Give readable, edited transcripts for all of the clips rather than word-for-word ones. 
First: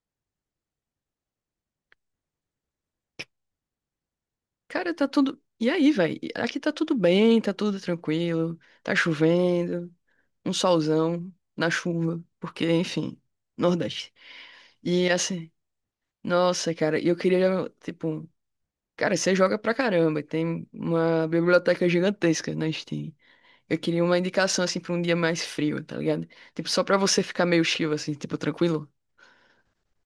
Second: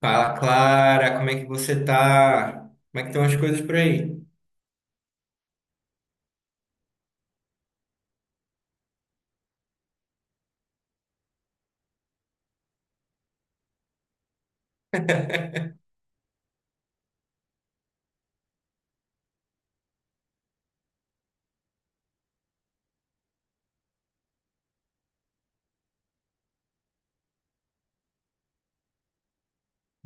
Fala, Clara, como é que você tá? Como é que estão as coisas por aí? Cara, tá tudo. E aí, velho? Aqui tá tudo bem, tá tudo tranquilo, tá chovendo, um solzão na chuva, porque, enfim, Nordeste. E assim, nossa, cara, e eu queria, tipo, cara, você joga pra caramba, tem uma biblioteca gigantesca na Steam. Eu queria uma indicação, assim, pra um dia mais frio, tá ligado? Tipo, só pra você ficar meio chill, assim, tipo, tranquilo.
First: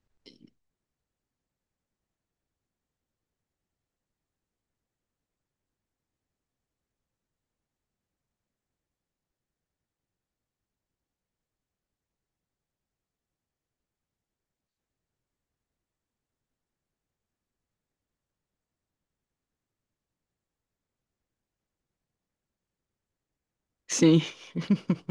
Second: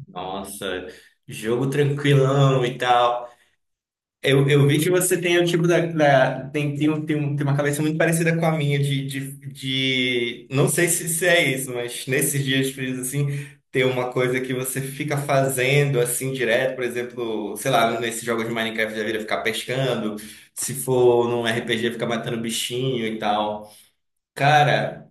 Nossa, jogo tranquilão e tal. Eu vi que você tem o tipo tem uma cabeça muito parecida com a minha não sei se é isso, mas nesses dias frios assim, tem uma coisa que você fica fazendo assim direto, por exemplo, sei lá, nesses jogos de Minecraft da vida ficar pescando, se for num RPG ficar matando bichinho e tal. Sim. Cara,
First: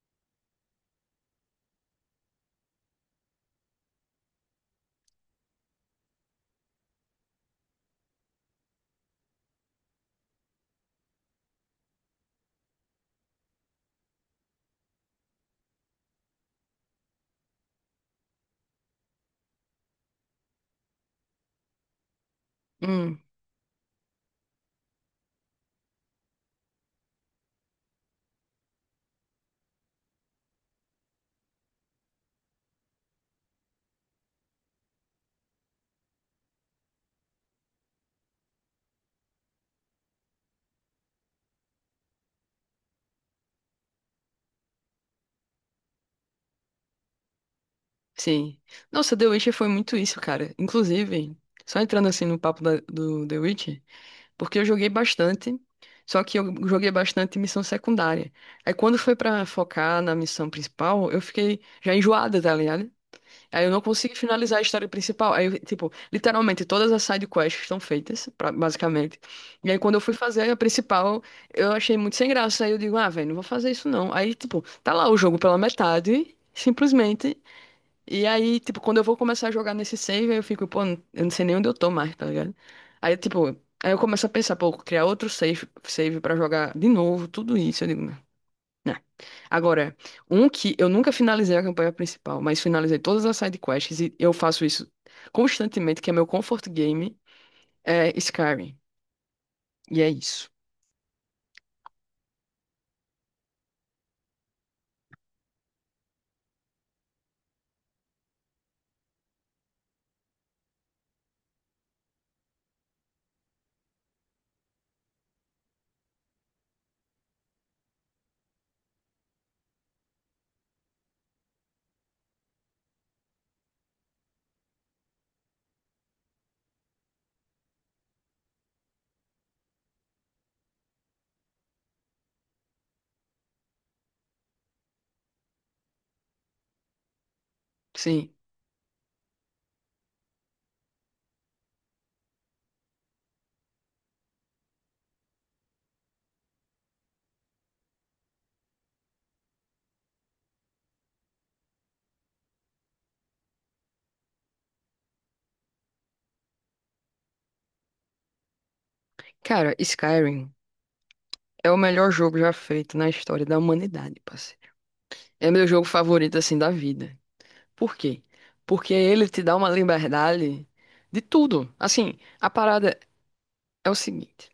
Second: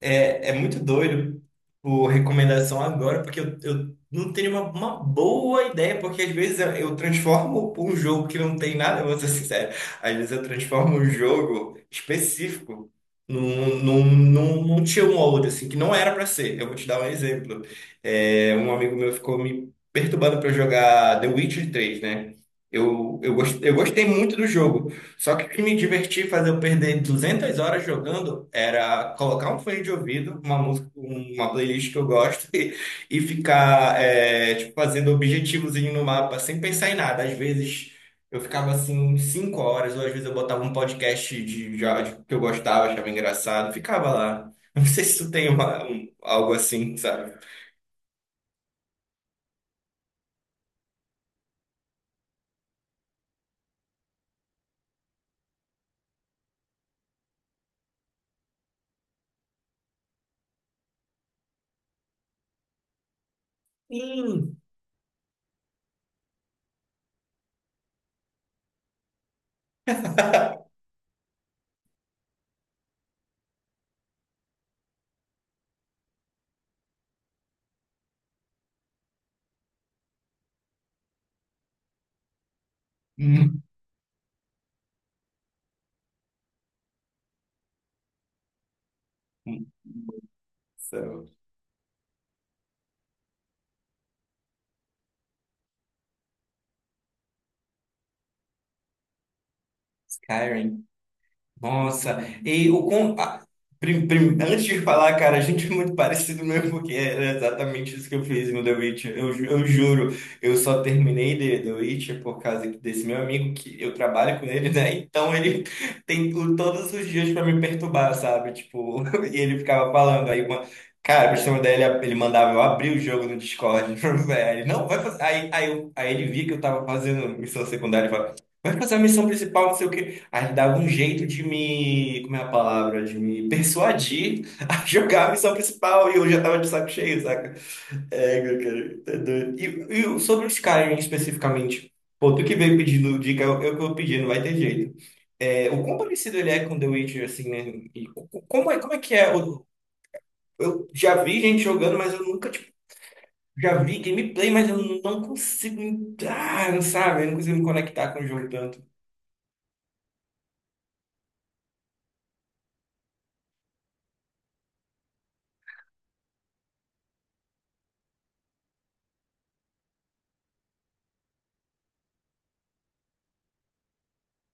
é muito doido por recomendação agora, porque eu não tenho uma boa ideia, porque às vezes eu transformo um jogo que não tem nada, eu vou ser sincero. Às vezes eu transformo um jogo específico num tier 1 ou outro, assim, que não era pra ser. Eu vou te dar um exemplo. Um amigo meu ficou me perturbando pra eu jogar The Witcher 3, né? Eu, Hum, eu, gost, eu gostei muito do jogo. Só que o que me divertia fazer eu perder 200 horas jogando era colocar um fone de ouvido, uma música, uma playlist que eu gosto e ficar tipo, fazendo objetivozinho no mapa sem pensar em nada. Às vezes eu ficava assim 5 horas, ou às vezes eu botava um podcast de áudio que eu gostava, achava engraçado, ficava lá. Não sei se tu tem algo assim, sabe? sim. Nossa, The Witcher foi muito isso, cara. Inclusive, só entrando assim no papo da- do The Witch. Porque eu joguei bastante, só que eu joguei bastante missão secundária. Aí quando foi pra focar na missão principal, eu fiquei já enjoada, tá ligado? Aí eu não consegui finalizar Sim. a história principal. Aí, eu, tipo, literalmente todas as side quests estão feitas, pra- basicamente. E aí quando eu fui fazer a principal, eu achei muito sem graça. Aí eu digo, ah, velho, não vou fazer isso não. Aí, tipo, tá lá o jogo pela metade, simplesmente. E aí, tipo, quando eu vou começar a jogar nesse save, aí eu fico, pô, eu não sei nem onde eu tô mais, tá ligado? Aí, tipo, Hum. aí eu começo a pensar, pô, criar outro save, save pra jogar de novo, tudo isso. Eu digo, não. Não. Agora, um que eu nunca Céu. finalizei a campanha principal, mas finalizei todas as side quests e eu faço isso constantemente, que é meu comfort game, é Skyrim. E é isso. Skyrim. Nossa, e o com... a- prim- prim- antes de falar, cara, a gente é muito parecido mesmo, porque era exatamente isso que eu fiz no The Witch. Eu juro, eu só terminei The Witch por causa desse meu amigo, que eu trabalho com ele, né? Então ele todos os dias pra me perturbar, sabe? Tipo, e ele ficava falando aí uma. Cara, pra você ter uma ideia, ele mandava eu abrir o jogo no Discord. Aí ele, não, vai fazer. Aí ele via que eu tava fazendo missão secundária e falava, vai fazer a missão principal, não sei o quê. Aí ele dava um jeito de me, como é a palavra, de me persuadir a jogar a missão principal e eu já tava de saco cheio, saca? Sim. Meu cara, tá doido. E sobre os Skyrim especificamente, pô, tu que veio pedindo dica, eu que vou pedir, não vai ter jeito. O quão parecido ele é com The Witcher, assim, né? E como é que é? Eu já vi gente jogando, mas eu nunca, tipo, já vi gameplay, mas eu não consigo entrar, não sabe? Eu não consigo me conectar com o jogo tanto. Cara, Skyrim é o melhor jogo já feito na história da humanidade, parceiro. É meu jogo favorito, assim, da vida. Por quê? Porque ele te dá uma liberdade de tudo. Assim, a parada é o seguinte:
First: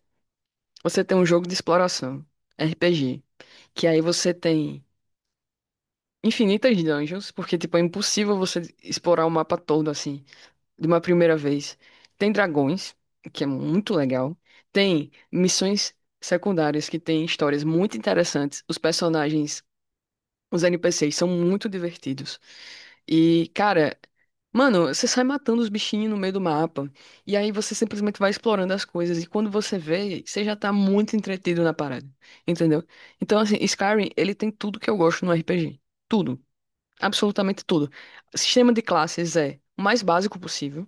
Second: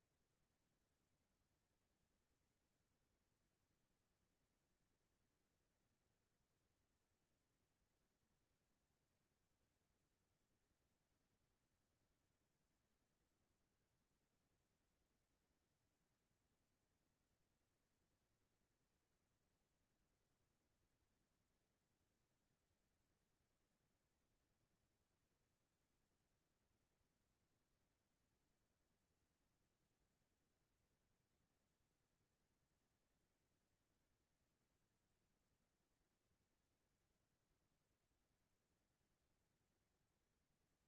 você tem um jogo de exploração, RPG, que aí você tem infinitas dungeons, porque tipo é impossível você explorar o mapa todo assim de uma primeira vez. Tem dragões, que é muito legal. Tem missões secundárias que tem histórias muito interessantes. Os personagens, os NPCs são muito divertidos. E, cara, mano, você sai matando os bichinhos no meio do mapa. E aí você simplesmente vai explorando as coisas. E quando você vê, você já tá muito entretido na parada. Entendeu? Então, assim, Skyrim, ele tem tudo que eu gosto no RPG. Tudo. Absolutamente tudo. Sistema de classes é o mais básico possível,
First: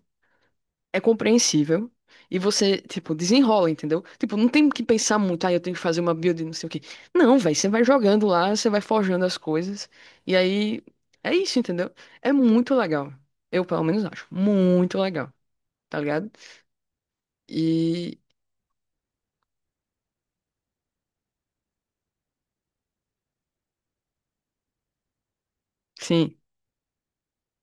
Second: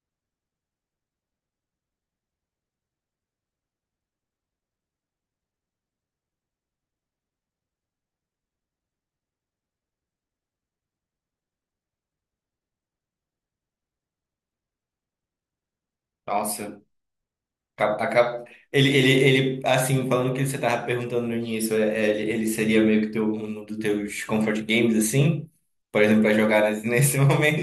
é compreensível e você, tipo, desenrola, entendeu? Tipo, não tem que pensar muito, ah, eu tenho que fazer uma build, não sei o quê. Não, velho, você vai jogando lá, você vai forjando as coisas e aí é isso, entendeu? É muito legal. Eu, pelo menos, acho muito legal, tá ligado? Nossa. Cap- a E cap- Ele, ele, ele, assim, falando o que você tava perguntando no início, ele seria meio que teu, um dos teus comfort games, assim? Por exemplo, para sim, jogar nesse momento.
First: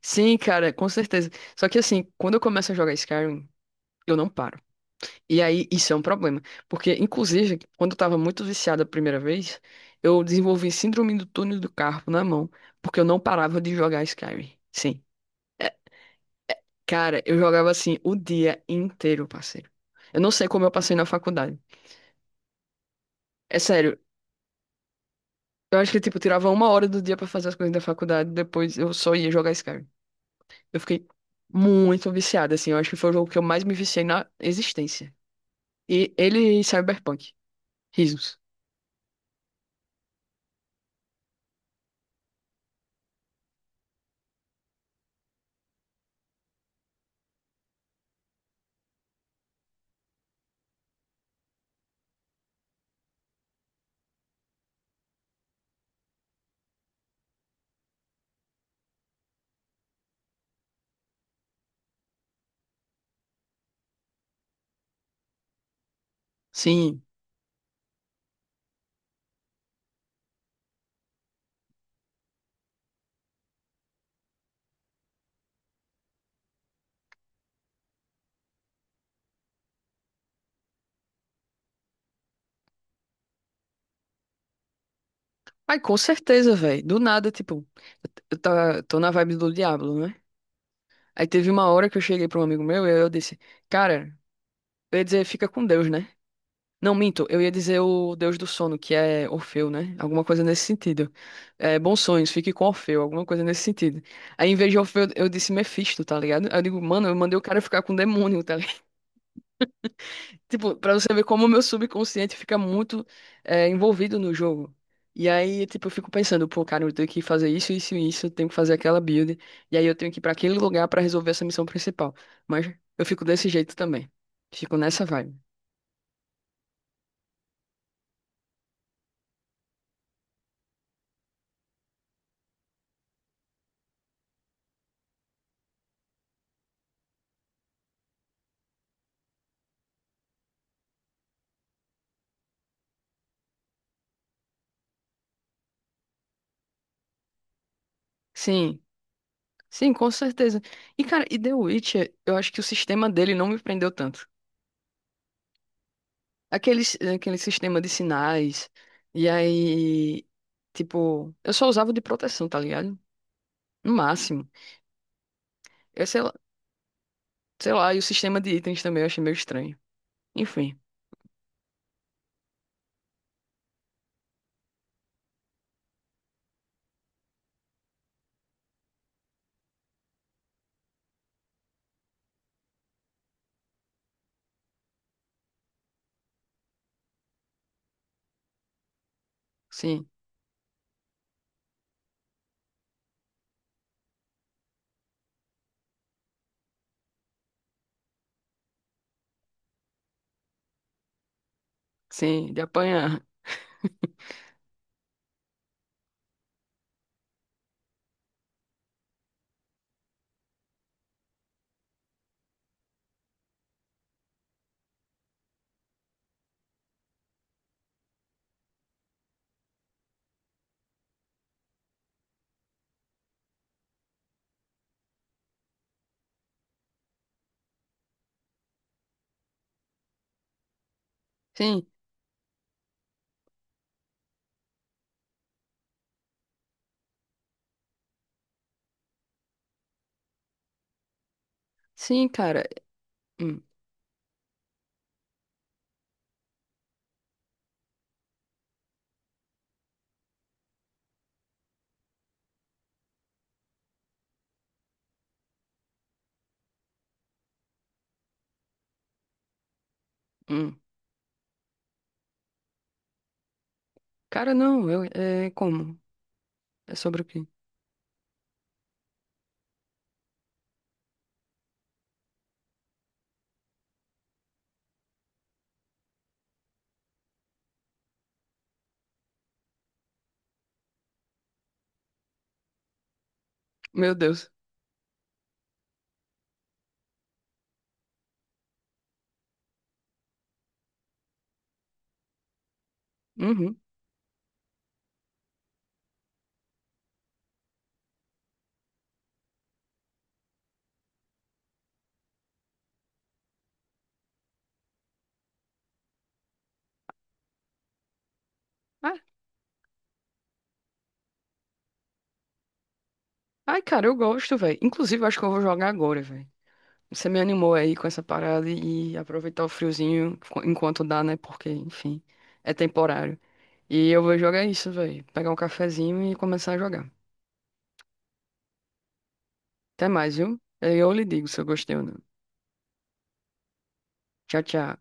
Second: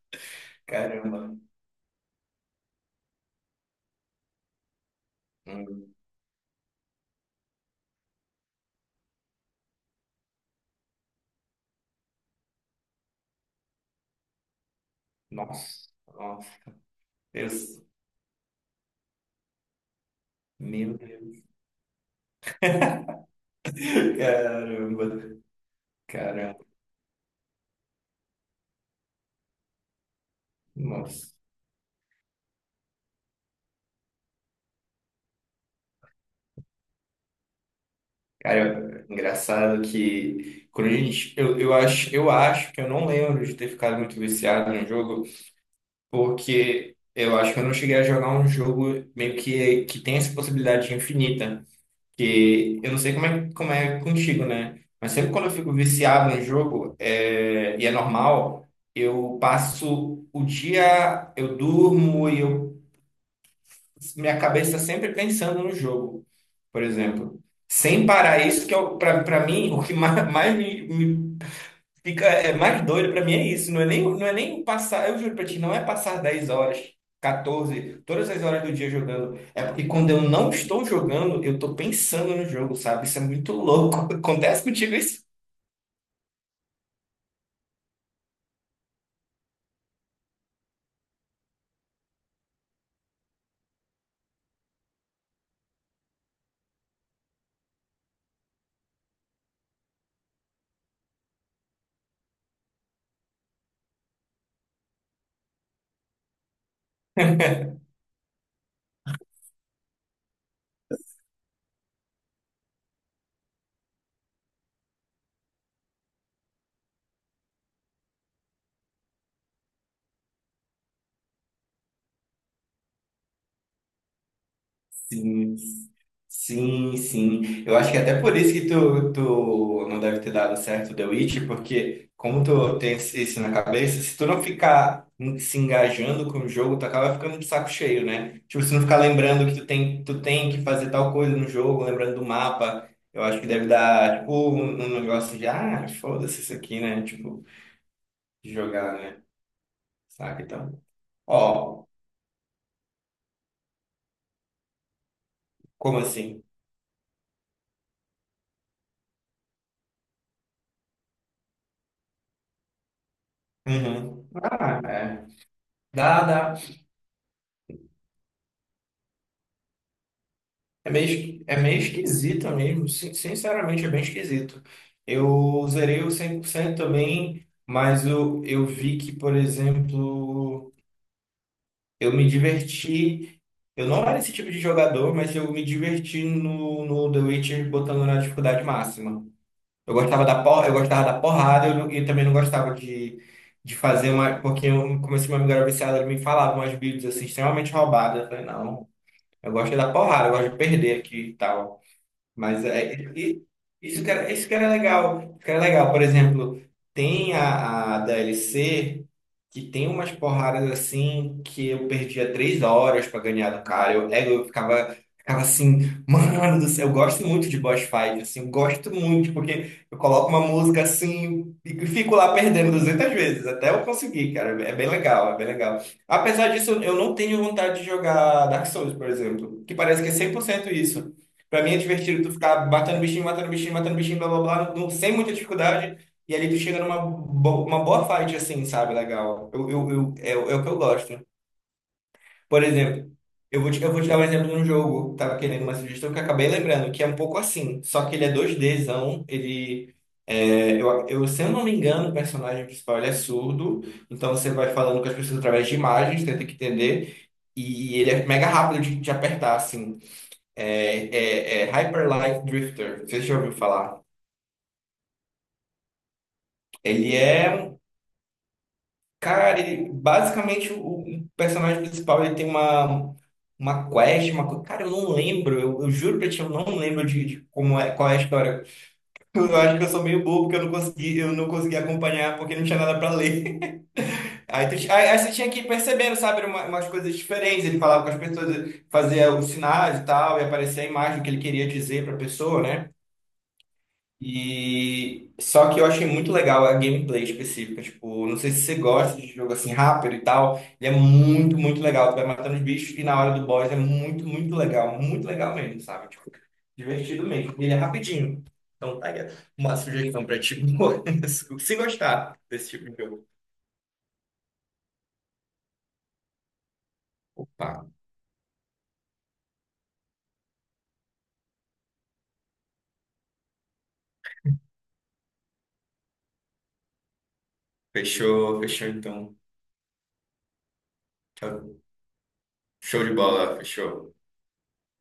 sim, cara, com certeza. Caramba. Só que assim, quando eu começo a jogar Skyrim, eu não paro. E aí, isso Hum. é um problema. Porque, inclusive, quando eu tava muito viciado a primeira vez, eu desenvolvi síndrome do túnel do carpo na mão, porque eu não parava de jogar Skyrim. Sim. É, Nossa, nossa. cara, eu Eu, jogava assim o dia inteiro, parceiro. Eu não sei como eu passei meu na Deus. faculdade. É sério, Caramba, eu acho que, tipo, eu tirava uma caramba. hora do dia pra fazer as coisas da faculdade, depois eu só ia jogar Skyrim. Eu fiquei Nossa. muito viciado, assim. Eu acho que foi o jogo que eu mais me viciei na existência. E ele e Cyberpunk. Risos. Cara, engraçado que quando eu acho que eu não lembro de ter ficado muito viciado no jogo. Porque eu acho que eu não cheguei a jogar um jogo meio que tem essa possibilidade infinita. Que eu não sei como é contigo, né? Mas sempre quando eu fico viciado em jogo, e é normal, eu passo o dia, eu durmo minha cabeça está sempre pensando no jogo, por Sim. exemplo. Sem parar isso, que é, para mim, o que mais, me fica, é mais doido pra mim é isso. Não é nem passar, eu juro pra ti, não é passar 10 horas, 14 todas as horas do dia jogando. É porque quando eu não estou jogando, eu tô pensando no jogo, sabe? Isso é muito louco. Acontece contigo isso? Ai, com certeza, velho. Do nada, tipo, tô na vibe do Diablo, né? Aí teve uma hora que eu cheguei pra um amigo meu e eu disse, cara, eu ia dizer fica com Deus, né? Não, minto, eu ia dizer o Deus do sono, que é Orfeu, né? Alguma coisa nesse sentido. É, bons sonhos, fique com Orfeu, alguma coisa nesse sentido. Aí, em vez de Orfeu, eu disse Mephisto, tá ligado? Aí eu digo, mano, eu mandei o cara ficar com o demônio, tá. Tipo, pra você ver como o meu subconsciente fica muito, é, envolvido no jogo. E aí, tipo, eu fico pensando, pô, cara, eu tenho que fazer isso, isso e isso, eu tenho que fazer aquela build, e aí eu tenho que ir pra aquele lugar pra resolver essa missão principal. Mas eu fico desse jeito também. Fico nessa vibe. Sim, sim, sim. Eu acho que é até por isso que tu não deve ter dado certo The Witch, porque como tu tem isso na cabeça, se tu não ficar se engajando com o jogo, tu acaba ficando de saco cheio, né? Tipo, se não ficar lembrando que tu tem que fazer tal coisa no jogo, lembrando do mapa, eu acho que deve dar, tipo, um negócio de, ah, foda-se isso aqui, né? Tipo, de Sim, jogar, né? sim, com Saca? certeza. Então, E, cara, e The ó, Witcher, eu acho que o sistema dele não me prendeu tanto. como assim? Aquele, aquele sistema de sinais, e aí, tipo, eu só usava o de proteção, tá ligado? No Uhum. máximo. Ah, é. Eu, sei Dá, dá. Sei lá, e o sistema de itens também eu achei meio estranho. Enfim, É meio esquisito mesmo, sinceramente é bem esquisito. Eu zerei o 100% também, mas eu vi que, por exemplo, eu me diverti. Eu não era esse tipo de jogador, mas eu me diverti no The Witcher botando na dificuldade máxima. Eu sim, gostava da, por, eu gostava da porrada, eu também não gostava de fazer uma. Porque eu comecei uma amiga era viciada, ela me falava umas builds assim, extremamente roubadas. Eu falei, não, eu gosto é da porrada, eu gosto de perder aqui e tal. sim, de Mas é, apanhar. e- isso que era legal. Isso que era legal. Por exemplo, tem a DLC que tem umas porradas assim que eu perdia 3 horas pra ganhar do cara. Eu ficava assim, mano do céu, eu gosto muito de boss fight, assim, eu gosto muito, porque eu coloco uma música assim e fico lá perdendo 200 vezes, até eu conseguir, cara. É bem legal, é bem legal. Apesar disso, eu não tenho vontade de jogar Dark Souls, por exemplo, que parece que é 100% isso. Pra mim é Sim, divertido tu ficar matando bichinho, matando bichinho, matando bichinho, blá blá blá, sem muita dificuldade. E ali tu chega numa uma boa fight, assim, sabe? Legal. O é o que eu gosto. sim, Por cara. exemplo, Hum, eu vou te dar um exemplo de um jogo, tava querendo uma sugestão que eu acabei lembrando, que é um pouco assim. Só que ele é 2Dzão, ele. Se eu não me engano, o personagem principal ele é surdo, então você vai falando com as pessoas através de imagens, tenta que entender. E ele é mega rápido de apertar, assim. hum. É, é Hyper Light Drifter, você já ouviu falar? Cara, não, eu, é como? É Ele sobre o quê? é, um- cara, basicamente o personagem principal ele tem uma quest, cara, eu não lembro, eu juro pra ti, eu não lembro de como é, qual é a história. Eu acho que eu sou meio bobo porque eu não consegui acompanhar porque não tinha nada pra ler. Meu Deus. Aí, tu, ti- aí, aí você tinha que ir percebendo, sabe, umas coisas diferentes. Ele falava com as pessoas, fazia os sinais e tal, e aparecia a imagem que ele queria dizer pra pessoa, né? Uhum. E só que eu achei muito legal a gameplay específica, tipo, não sei se você gosta de jogo assim rápido e tal, ele é muito, muito legal, tu vai matando os bichos e na hora do boss é muito, muito legal mesmo, sabe? Tipo, divertido mesmo. E ele é rapidinho. Então tá Ah, aí uma sugestão pra ti, se gostar desse tipo de jogo. ai, cara, eu gosto, velho. Inclusive, eu acho que eu vou jogar agora, velho. Você me animou Opa, aí com essa parada e aproveitar o friozinho enquanto dá, né? Porque, enfim, é temporário. E eu vou jogar isso, velho. Pegar um cafezinho e começar a jogar. fechou, fechou então. Até mais, viu? Aí eu lhe digo se eu Tchau. gostei ou não. Show de bola, fechou. Tchau, tchau.